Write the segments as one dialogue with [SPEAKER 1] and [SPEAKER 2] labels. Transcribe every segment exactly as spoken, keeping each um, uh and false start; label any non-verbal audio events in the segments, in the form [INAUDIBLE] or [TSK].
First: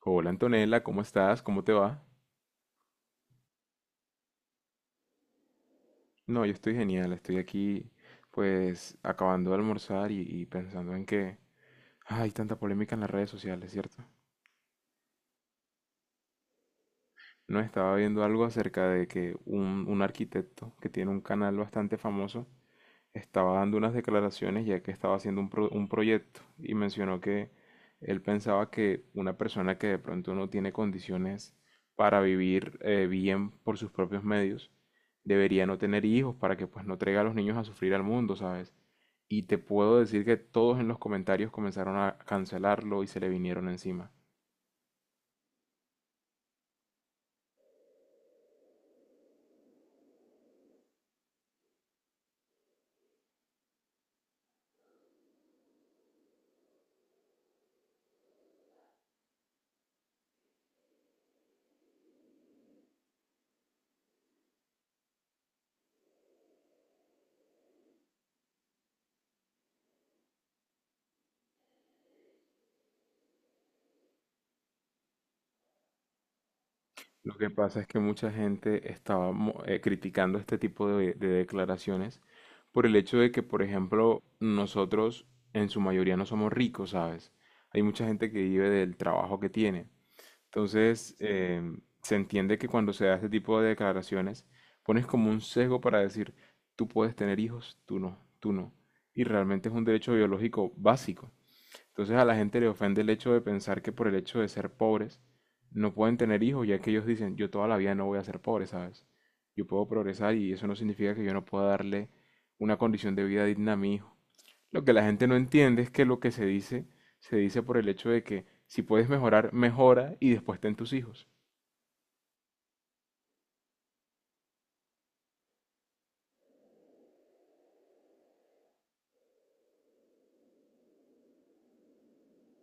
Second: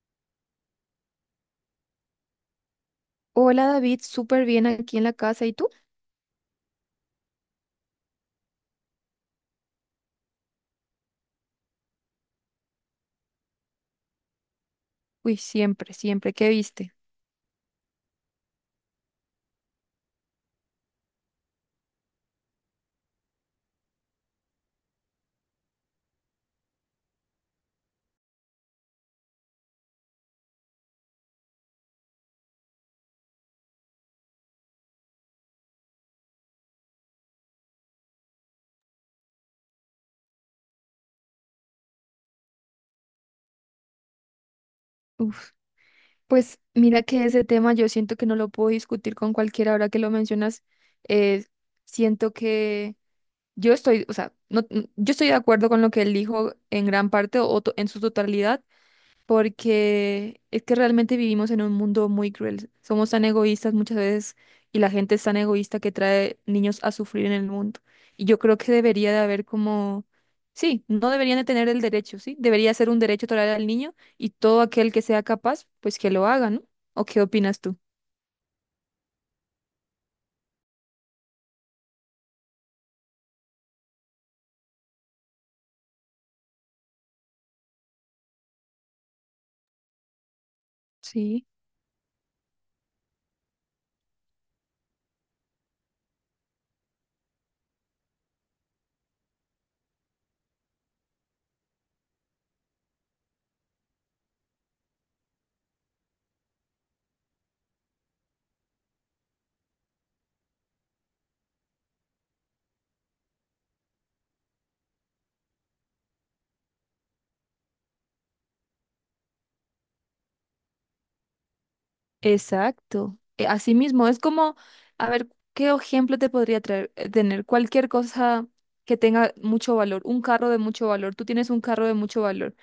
[SPEAKER 1] Hola Antonella, ¿cómo estás? ¿Cómo te va?
[SPEAKER 2] Hola David, súper bien aquí en la casa. ¿Y tú?
[SPEAKER 1] No, yo estoy genial, estoy aquí pues acabando de almorzar y, y pensando en que hay tanta polémica en las redes sociales, ¿cierto?
[SPEAKER 2] Uy, siempre, siempre. ¿Qué viste?
[SPEAKER 1] No, estaba viendo algo acerca de que un, un arquitecto que tiene un canal bastante famoso estaba dando unas declaraciones ya que estaba haciendo un, pro- un proyecto y mencionó que él pensaba que una persona que de pronto no tiene condiciones para vivir eh, bien por sus propios medios debería no tener hijos para que pues no traiga a los niños a sufrir al mundo, ¿sabes? Y te puedo decir que todos en los comentarios comenzaron a cancelarlo y se le vinieron encima.
[SPEAKER 2] Uf, pues mira que ese tema yo siento que no lo puedo discutir con cualquiera ahora que lo mencionas. eh, Siento que yo estoy, o sea, no, n- yo estoy de acuerdo con lo que él dijo en gran parte o to- en su totalidad, porque es que realmente vivimos en un mundo muy cruel. Somos tan egoístas muchas veces y la gente es tan egoísta que trae niños a sufrir en el mundo. Y yo creo que debería de haber como, sí, no deberían de tener el derecho, sí, debería ser un derecho total al niño y todo aquel que sea capaz, pues que lo haga, ¿no? ¿O qué
[SPEAKER 1] Lo que
[SPEAKER 2] opinas tú?
[SPEAKER 1] pasa es que mucha gente estaba mo- eh, criticando este tipo de, de declaraciones por el hecho de que, por ejemplo, nosotros en su mayoría no somos ricos, ¿sabes? Hay mucha gente que vive del trabajo que tiene. Entonces,
[SPEAKER 2] Sí,
[SPEAKER 1] em, se entiende que cuando se da este tipo de declaraciones, pones como un sesgo para decir, tú puedes tener hijos, tú no, tú no. Y realmente es un derecho biológico básico. Entonces a la gente le ofende el hecho de pensar que por el hecho de ser pobres no pueden tener hijos, ya que ellos dicen, yo toda la vida no voy a ser pobre, ¿sabes? Yo puedo progresar y eso no significa que yo no pueda darle una condición de vida digna a mi hijo. Lo que la gente no entiende es que lo que se dice, se dice por el hecho de que si puedes mejorar, mejora y después ten tus hijos.
[SPEAKER 2] exacto. Eh, Así mismo, es como, a ver, ¿qué ejemplo te podría traer, eh, tener? Cualquier cosa que tenga mucho valor, un carro de mucho valor, tú tienes un carro de mucho valor.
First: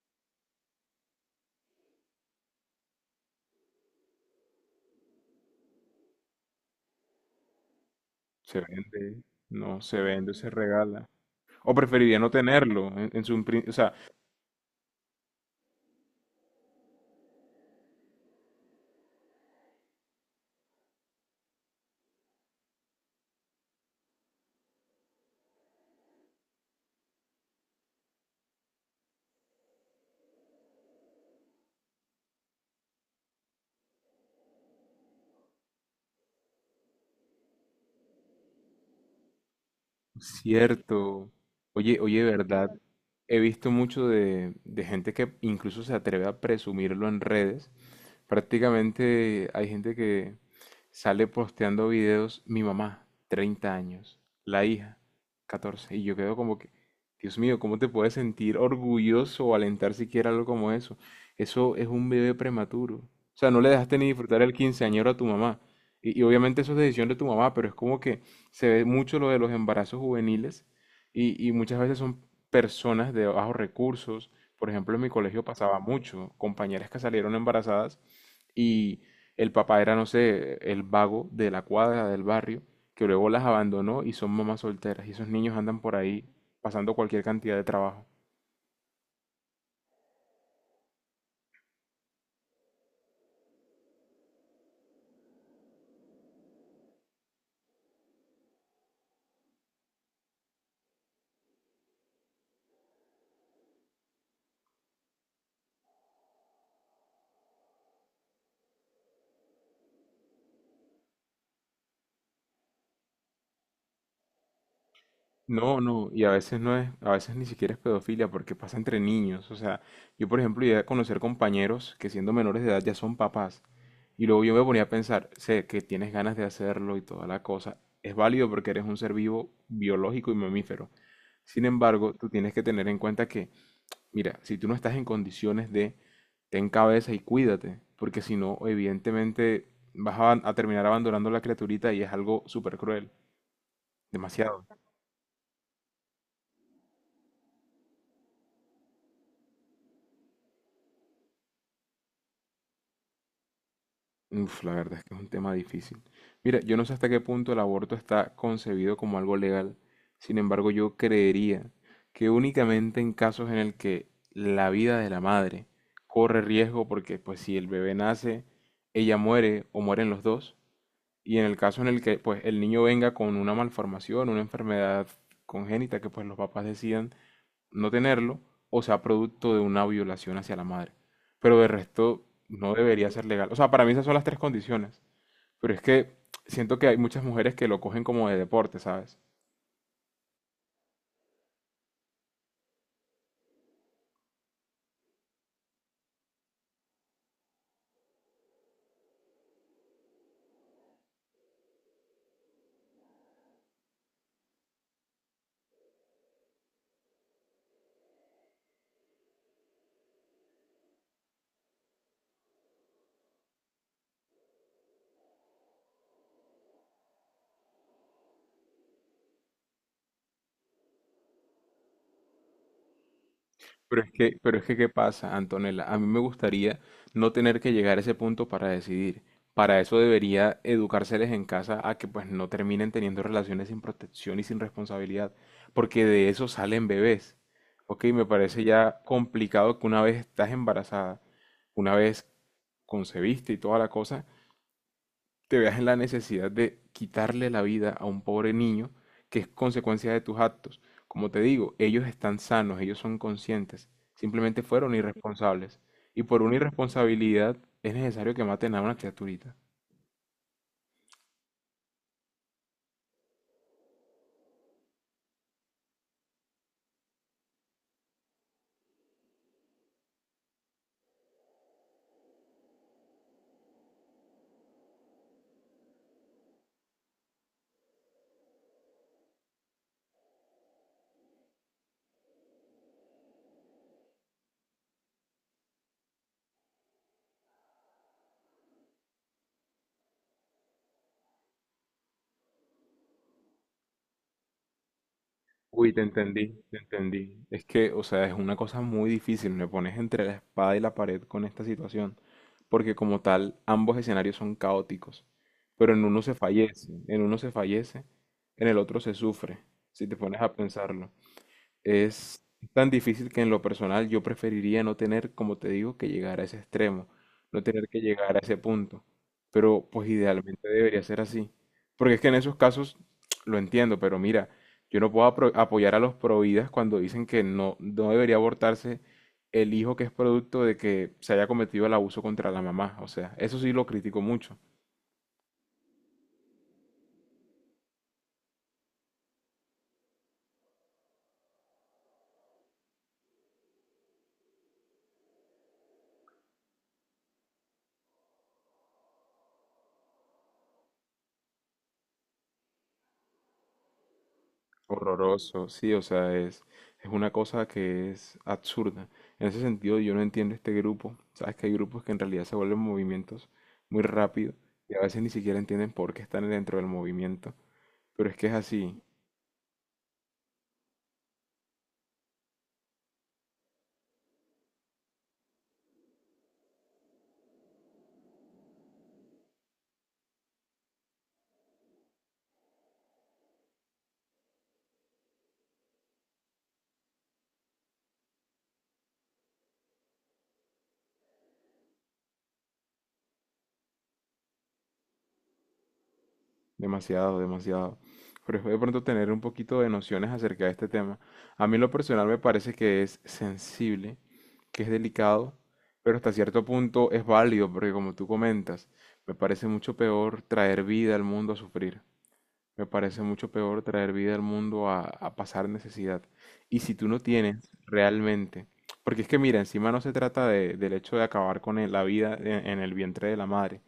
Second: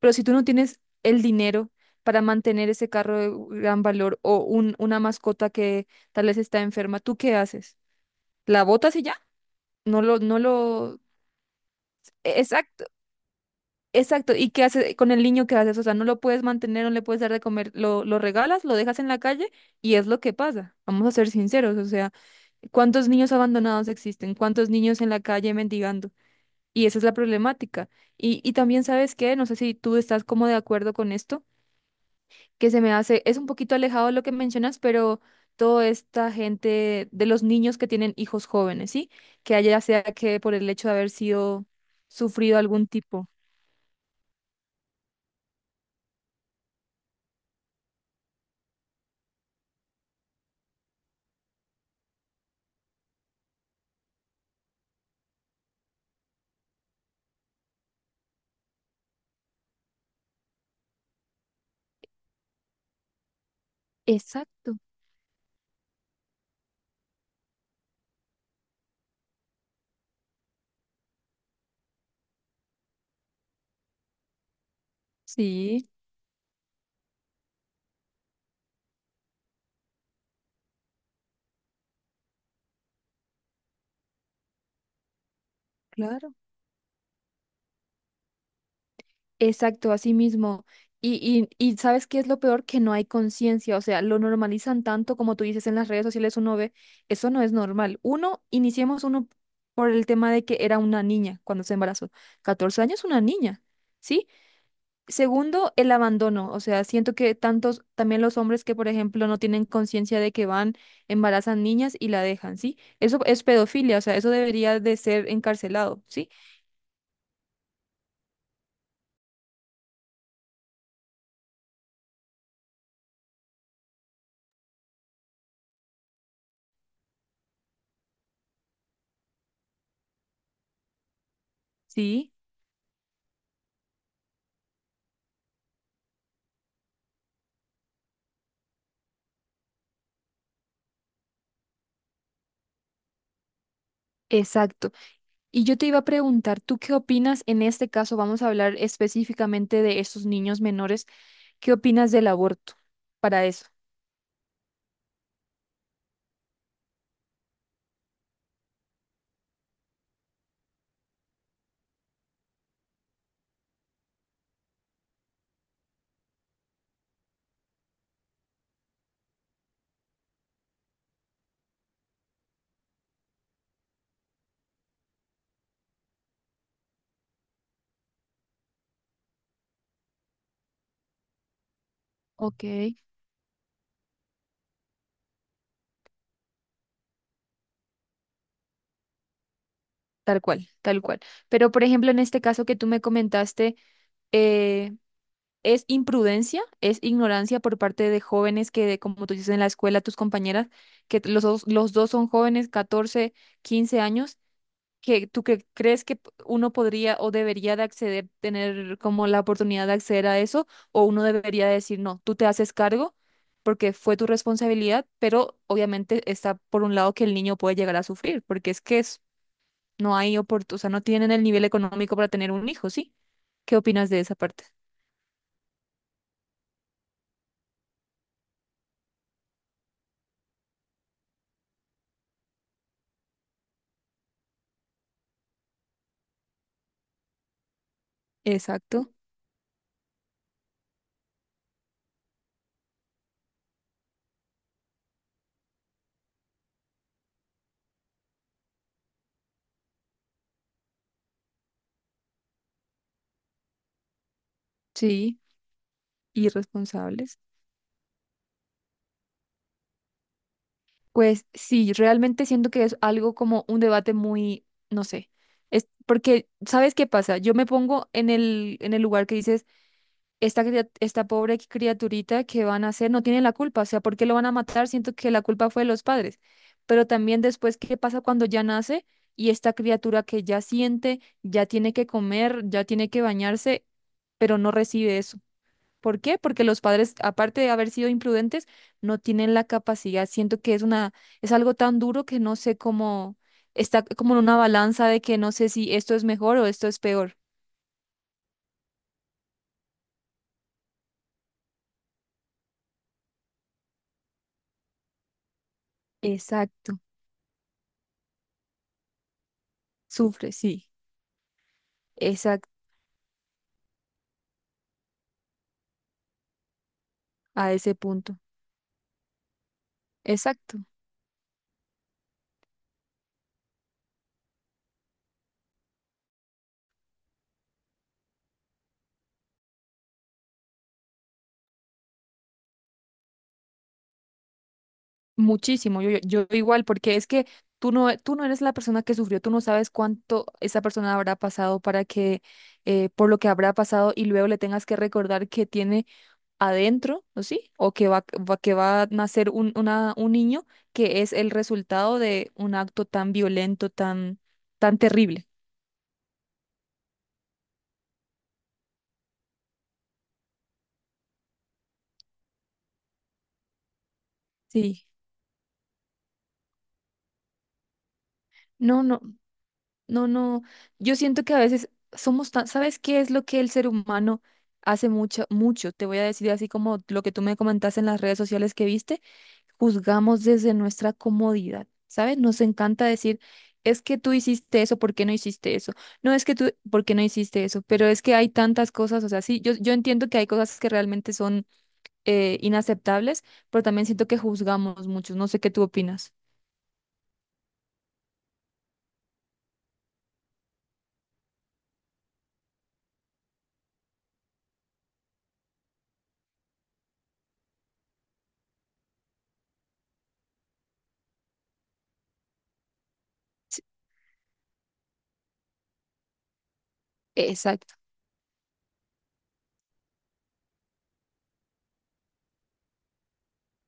[SPEAKER 2] Pero si tú no tienes el dinero para mantener ese carro de gran valor o un, una mascota que tal vez está enferma, ¿tú qué haces?
[SPEAKER 1] Se
[SPEAKER 2] ¿La botas y ya?
[SPEAKER 1] vende, no se
[SPEAKER 2] No lo,
[SPEAKER 1] vende,
[SPEAKER 2] no
[SPEAKER 1] se
[SPEAKER 2] lo...
[SPEAKER 1] regala. O preferiría no
[SPEAKER 2] e- Exacto,
[SPEAKER 1] tenerlo. En, en su, pri- o sea,
[SPEAKER 2] exacto. ¿Y qué haces con el niño? ¿Qué haces? O sea, no lo puedes mantener, no le puedes dar de comer, lo, lo regalas, lo dejas en la calle y es lo que pasa. Vamos a ser sinceros, o sea, ¿cuántos niños abandonados existen? ¿Cuántos niños en la calle mendigando? Y esa es la problemática. Y, y también, ¿sabes qué? No sé si tú estás como de acuerdo con esto que se me hace, es un poquito alejado de lo que mencionas, pero toda esta gente de los niños que tienen hijos jóvenes, ¿sí? Que haya sea que por el hecho de haber
[SPEAKER 1] cierto.
[SPEAKER 2] sido
[SPEAKER 1] Oye, oye,
[SPEAKER 2] sufrido
[SPEAKER 1] ¿verdad?
[SPEAKER 2] algún tipo.
[SPEAKER 1] He visto mucho de, de gente que incluso se atreve a presumirlo en redes. Prácticamente hay gente que sale posteando videos, mi mamá, treinta años, la hija, catorce, y yo quedo como que, Dios mío, ¿cómo te puedes sentir orgulloso o alentar siquiera algo como eso? Eso es un bebé prematuro. O sea, no le dejaste ni disfrutar el
[SPEAKER 2] Exacto,
[SPEAKER 1] quinceañero a tu mamá. Y, y obviamente eso es decisión de tu mamá, pero es como que se ve mucho lo de los embarazos juveniles y, y muchas veces son personas de bajos recursos. Por ejemplo, en mi colegio pasaba
[SPEAKER 2] sí,
[SPEAKER 1] mucho, compañeras que salieron embarazadas y el papá era, no sé, el vago de la cuadra, del barrio, que luego las abandonó y son mamás solteras. Y esos niños andan por ahí
[SPEAKER 2] claro.
[SPEAKER 1] pasando cualquier cantidad de trabajo.
[SPEAKER 2] Exacto, así mismo. Y, y, y ¿sabes qué es lo peor? Que no hay conciencia, o sea, lo normalizan tanto como tú dices en las redes sociales, uno ve, eso no es normal. Uno, iniciemos uno por el tema de que era una niña cuando se embarazó. Catorce años, una niña, ¿sí? Segundo, el abandono. O sea, siento que tantos, también los hombres que, por ejemplo, no tienen conciencia de que van, embarazan niñas y la dejan, ¿sí? Eso es pedofilia, o sea, eso debería de ser
[SPEAKER 1] No,
[SPEAKER 2] encarcelado,
[SPEAKER 1] no, y
[SPEAKER 2] ¿sí?
[SPEAKER 1] a veces no es, a veces ni siquiera es pedofilia porque pasa entre niños. O sea, yo por ejemplo llegué a conocer compañeros que siendo menores de edad ya son papás. Y luego yo me ponía a pensar, sé que tienes ganas de hacerlo y toda la cosa. Es válido porque eres un ser vivo biológico y mamífero. Sin embargo, tú
[SPEAKER 2] Sí,
[SPEAKER 1] tienes que tener en cuenta que mira, si tú no estás en condiciones de ten cabeza y cuídate, porque si no, evidentemente vas a, a terminar abandonando la criaturita y es algo súper cruel, demasiado.
[SPEAKER 2] exacto. Y yo te iba a preguntar, ¿tú qué opinas en este caso? Vamos a hablar específicamente de estos niños menores. ¿Qué opinas del aborto para eso?
[SPEAKER 1] Uf, la verdad es que es un tema difícil. Mira, yo no sé hasta qué punto el aborto está concebido como algo legal, sin embargo, yo creería que únicamente en casos en el que la vida de la madre corre riesgo, porque pues si el bebé nace, ella muere o mueren los dos. Y en el caso en el que pues el niño venga con una malformación, una enfermedad congénita que pues los papás decidan no tenerlo, o sea producto de una violación hacia la madre. Pero de resto
[SPEAKER 2] Ok.
[SPEAKER 1] no debería ser legal. O sea, para mí esas son las tres condiciones. Pero es que siento que hay muchas mujeres que lo cogen como de deporte, ¿sabes?
[SPEAKER 2] Tal cual, tal cual. Pero, por ejemplo, en este caso que tú me comentaste, eh, es imprudencia, es ignorancia por parte de jóvenes que, como tú dices en la escuela, tus compañeras, que los dos, los dos son jóvenes, catorce quince años, que tú cre- crees que p- uno podría o debería de acceder, tener como la oportunidad de acceder a eso, o uno debería decir, no, tú te haces cargo porque fue tu responsabilidad, pero obviamente está por un lado que el niño puede llegar a sufrir, porque es que es- no hay oportunidad, o sea, no tienen el nivel económico para tener un hijo, ¿sí? ¿Qué
[SPEAKER 1] Pero
[SPEAKER 2] opinas
[SPEAKER 1] es
[SPEAKER 2] de esa
[SPEAKER 1] que, pero es
[SPEAKER 2] parte?
[SPEAKER 1] que, ¿qué pasa, Antonella? A mí me gustaría no tener que llegar a ese punto para decidir. Para eso debería educárseles en casa a que pues no terminen teniendo relaciones sin protección y sin responsabilidad, porque de eso salen bebés. Ok, me parece ya
[SPEAKER 2] Exacto.
[SPEAKER 1] complicado que una vez estás embarazada, una vez concebiste y toda la cosa, te veas en la necesidad de quitarle la vida a un pobre niño que es consecuencia de tus actos. Como te digo, ellos están sanos, ellos son conscientes, simplemente fueron
[SPEAKER 2] Sí.
[SPEAKER 1] irresponsables. Y por una
[SPEAKER 2] Irresponsables.
[SPEAKER 1] irresponsabilidad es necesario que maten a una criaturita.
[SPEAKER 2] Pues sí, realmente siento que es algo como un debate muy, no sé, es porque, ¿sabes qué pasa? Yo me pongo en el, en el lugar que dices, esta, cria- esta pobre criaturita que van a hacer no tiene la culpa, o sea, ¿por qué lo van a matar? Siento que la culpa fue de los padres, pero también después, ¿qué pasa cuando ya nace y esta criatura que ya siente, ya tiene que comer, ya tiene que bañarse, pero no recibe eso? ¿Por qué? Porque los padres, aparte de haber sido imprudentes, no tienen la capacidad. Siento que es una, es algo tan duro que no sé cómo, está como en una balanza de que no sé
[SPEAKER 1] Uy,
[SPEAKER 2] si
[SPEAKER 1] te
[SPEAKER 2] esto es
[SPEAKER 1] entendí,
[SPEAKER 2] mejor o
[SPEAKER 1] te
[SPEAKER 2] esto es peor.
[SPEAKER 1] entendí. Es que, o sea, es una cosa muy difícil, me pones entre la espada y la pared con esta situación, porque como tal, ambos escenarios son caóticos, pero en uno se fallece,
[SPEAKER 2] Exacto.
[SPEAKER 1] en uno se fallece, en el otro se sufre, si te pones
[SPEAKER 2] Sufre,
[SPEAKER 1] a
[SPEAKER 2] sí.
[SPEAKER 1] pensarlo. Es
[SPEAKER 2] Exacto.
[SPEAKER 1] tan difícil que en lo personal yo preferiría no tener, como te digo, que llegar a ese extremo, no
[SPEAKER 2] A
[SPEAKER 1] tener
[SPEAKER 2] ese
[SPEAKER 1] que llegar a
[SPEAKER 2] punto.
[SPEAKER 1] ese punto. Pero pues idealmente
[SPEAKER 2] Exacto.
[SPEAKER 1] debería ser así. Porque es que en esos casos [TSK] lo entiendo, pero mira, yo no puedo apro- apoyar a los providas cuando dicen que no, no debería abortarse el hijo que es producto de que se haya cometido el abuso contra la mamá. O sea, eso sí lo critico mucho.
[SPEAKER 2] Muchísimo. Yo, yo, yo igual, porque es que tú no, tú no eres la persona que sufrió, tú no sabes cuánto esa persona habrá pasado para que, eh, por lo que habrá pasado y luego le tengas que recordar que tiene adentro, ¿no sí? O que va, va- que va a nacer un, una- un niño que es el resultado de un acto tan violento, tan, tan terrible.
[SPEAKER 1] Horroroso, sí, o sea, es, es una cosa que es absurda. En ese sentido, yo no entiendo este grupo. Sabes que hay grupos que en realidad se vuelven movimientos muy rápido y a
[SPEAKER 2] Sí.
[SPEAKER 1] veces ni siquiera entienden por qué están dentro del movimiento. Pero es que es así,
[SPEAKER 2] No, no, no, no. Yo siento que a veces somos tan, ¿sabes qué es lo que el ser humano hace mucho, mucho? Te voy a decir así como lo que tú me comentaste en las redes sociales que viste, juzgamos desde nuestra comodidad, ¿sabes? Nos encanta decir, es que tú hiciste eso, ¿por qué no hiciste eso? No es que tú, ¿por qué no hiciste eso? Pero es que hay tantas cosas, o sea, sí, yo, yo entiendo que hay cosas que realmente son eh, inaceptables, pero también siento que juzgamos mucho, no sé qué tú opinas.
[SPEAKER 1] demasiado, demasiado. Pero es de pronto tener un poquito de nociones acerca de este tema. A mí en lo personal me parece que es sensible, que es delicado, pero hasta cierto punto es válido, porque como tú comentas, me parece mucho peor traer vida al mundo a sufrir. Me parece mucho peor
[SPEAKER 2] Sí,
[SPEAKER 1] traer vida al mundo a, a pasar necesidad. Y si tú no tienes
[SPEAKER 2] exacto,
[SPEAKER 1] realmente, porque es que mira, encima no se trata de- del hecho de acabar con el- la vida en, en el vientre de la madre.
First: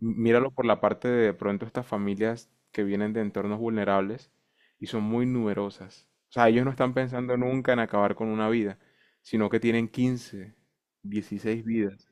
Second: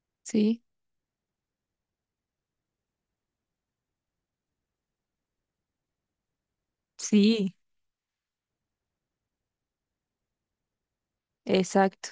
[SPEAKER 1] M- Míralo
[SPEAKER 2] sí,
[SPEAKER 1] por la parte de, de pronto estas familias que vienen de entornos vulnerables y son muy numerosas. O sea, ellos no están pensando
[SPEAKER 2] sí,
[SPEAKER 1] nunca en acabar con una vida, sino que tienen quince, dieciséis vidas.
[SPEAKER 2] exacto.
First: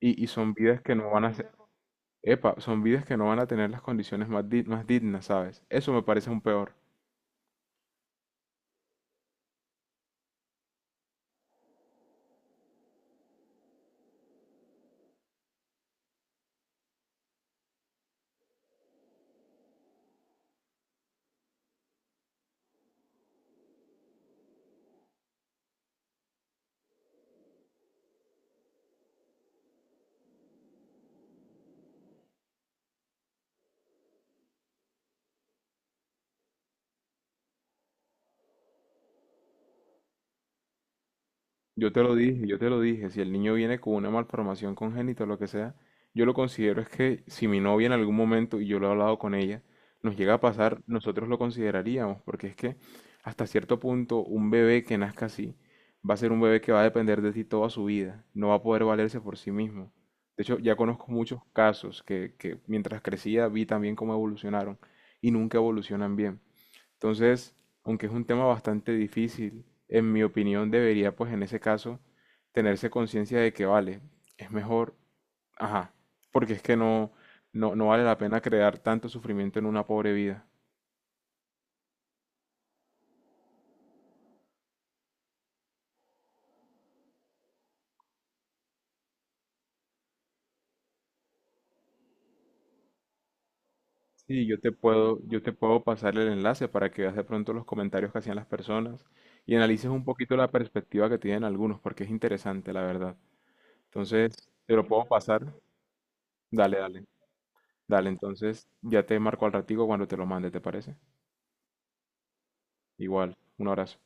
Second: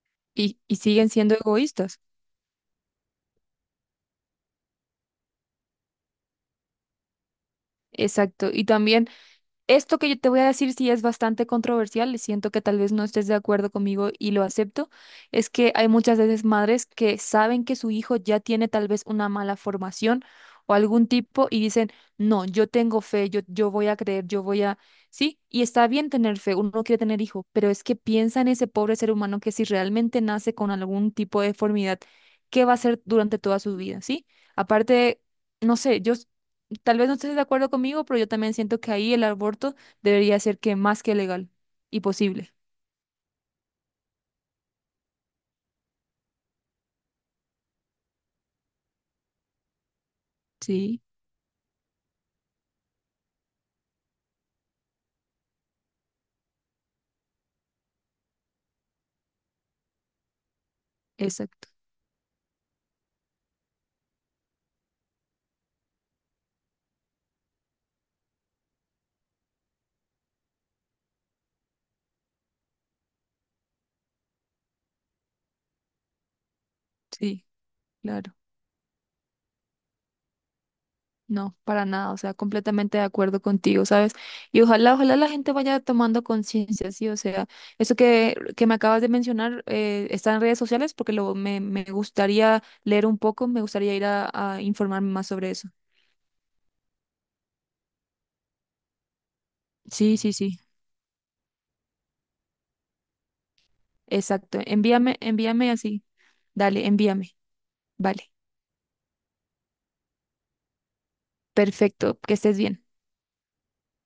[SPEAKER 1] Y, y son
[SPEAKER 2] Y, y
[SPEAKER 1] vidas que
[SPEAKER 2] siguen
[SPEAKER 1] no van a
[SPEAKER 2] siendo
[SPEAKER 1] ser,
[SPEAKER 2] egoístas.
[SPEAKER 1] epa, son vidas que no van a tener las condiciones más, di- más dignas, ¿sabes? Eso me parece un peor.
[SPEAKER 2] Exacto. Y también esto que yo te voy a decir sí es bastante controversial, y siento que tal vez no estés de acuerdo conmigo y lo acepto, es que hay muchas veces madres que saben que su hijo ya tiene tal vez una mala formación o algún tipo y dicen, no, yo tengo fe, yo, yo voy a creer, yo voy a... Sí, y está bien tener fe, uno quiere tener hijo, pero es que piensa en ese pobre ser humano que si realmente nace con algún tipo de deformidad, ¿qué va a hacer durante toda su vida? ¿Sí? Aparte, no sé, yo tal vez no estés de acuerdo conmigo, pero yo también siento que ahí el aborto debería ser que más que legal
[SPEAKER 1] Yo
[SPEAKER 2] y
[SPEAKER 1] te lo dije,
[SPEAKER 2] posible.
[SPEAKER 1] yo te lo dije. Si el niño viene con una malformación congénita o lo que sea, yo lo considero es que si mi novia en algún momento, y yo lo he hablado con ella, nos llega a pasar,
[SPEAKER 2] Sí,
[SPEAKER 1] nosotros lo consideraríamos, porque es que hasta cierto punto un bebé que nazca así va a ser un bebé que va a depender de ti toda su vida, no va a poder valerse por sí mismo. De hecho, ya conozco muchos
[SPEAKER 2] exacto.
[SPEAKER 1] casos que, que mientras crecía vi también cómo evolucionaron y nunca evolucionan bien. Entonces, aunque es un tema bastante difícil, en mi opinión debería, pues en ese caso, tenerse conciencia de que vale, es mejor, ajá, porque es que no,
[SPEAKER 2] Sí,
[SPEAKER 1] no, no vale la
[SPEAKER 2] claro.
[SPEAKER 1] pena crear tanto sufrimiento en una pobre vida.
[SPEAKER 2] No, para nada. O sea, completamente de acuerdo contigo, ¿sabes? Y ojalá, ojalá la gente vaya tomando conciencia, sí. O sea, eso que, que me acabas de mencionar eh, está en redes sociales porque lo, me, me gustaría leer un poco, me gustaría ir a,
[SPEAKER 1] Sí, yo
[SPEAKER 2] a
[SPEAKER 1] te
[SPEAKER 2] informarme
[SPEAKER 1] puedo,
[SPEAKER 2] más
[SPEAKER 1] yo
[SPEAKER 2] sobre
[SPEAKER 1] te
[SPEAKER 2] eso.
[SPEAKER 1] puedo pasar el enlace para que veas de pronto los comentarios que hacían las personas y analices un
[SPEAKER 2] Sí, sí,
[SPEAKER 1] poquito la
[SPEAKER 2] sí.
[SPEAKER 1] perspectiva que tienen algunos, porque es interesante, la verdad. Entonces,
[SPEAKER 2] Exacto.
[SPEAKER 1] te lo puedo
[SPEAKER 2] Envíame,
[SPEAKER 1] pasar.
[SPEAKER 2] envíame así.
[SPEAKER 1] Dale,
[SPEAKER 2] Dale,
[SPEAKER 1] dale.
[SPEAKER 2] envíame.
[SPEAKER 1] Dale,
[SPEAKER 2] Vale.
[SPEAKER 1] entonces ya te marco al ratico cuando te lo mande, ¿te parece?
[SPEAKER 2] Perfecto. Que estés bien.
[SPEAKER 1] Igual, un abrazo.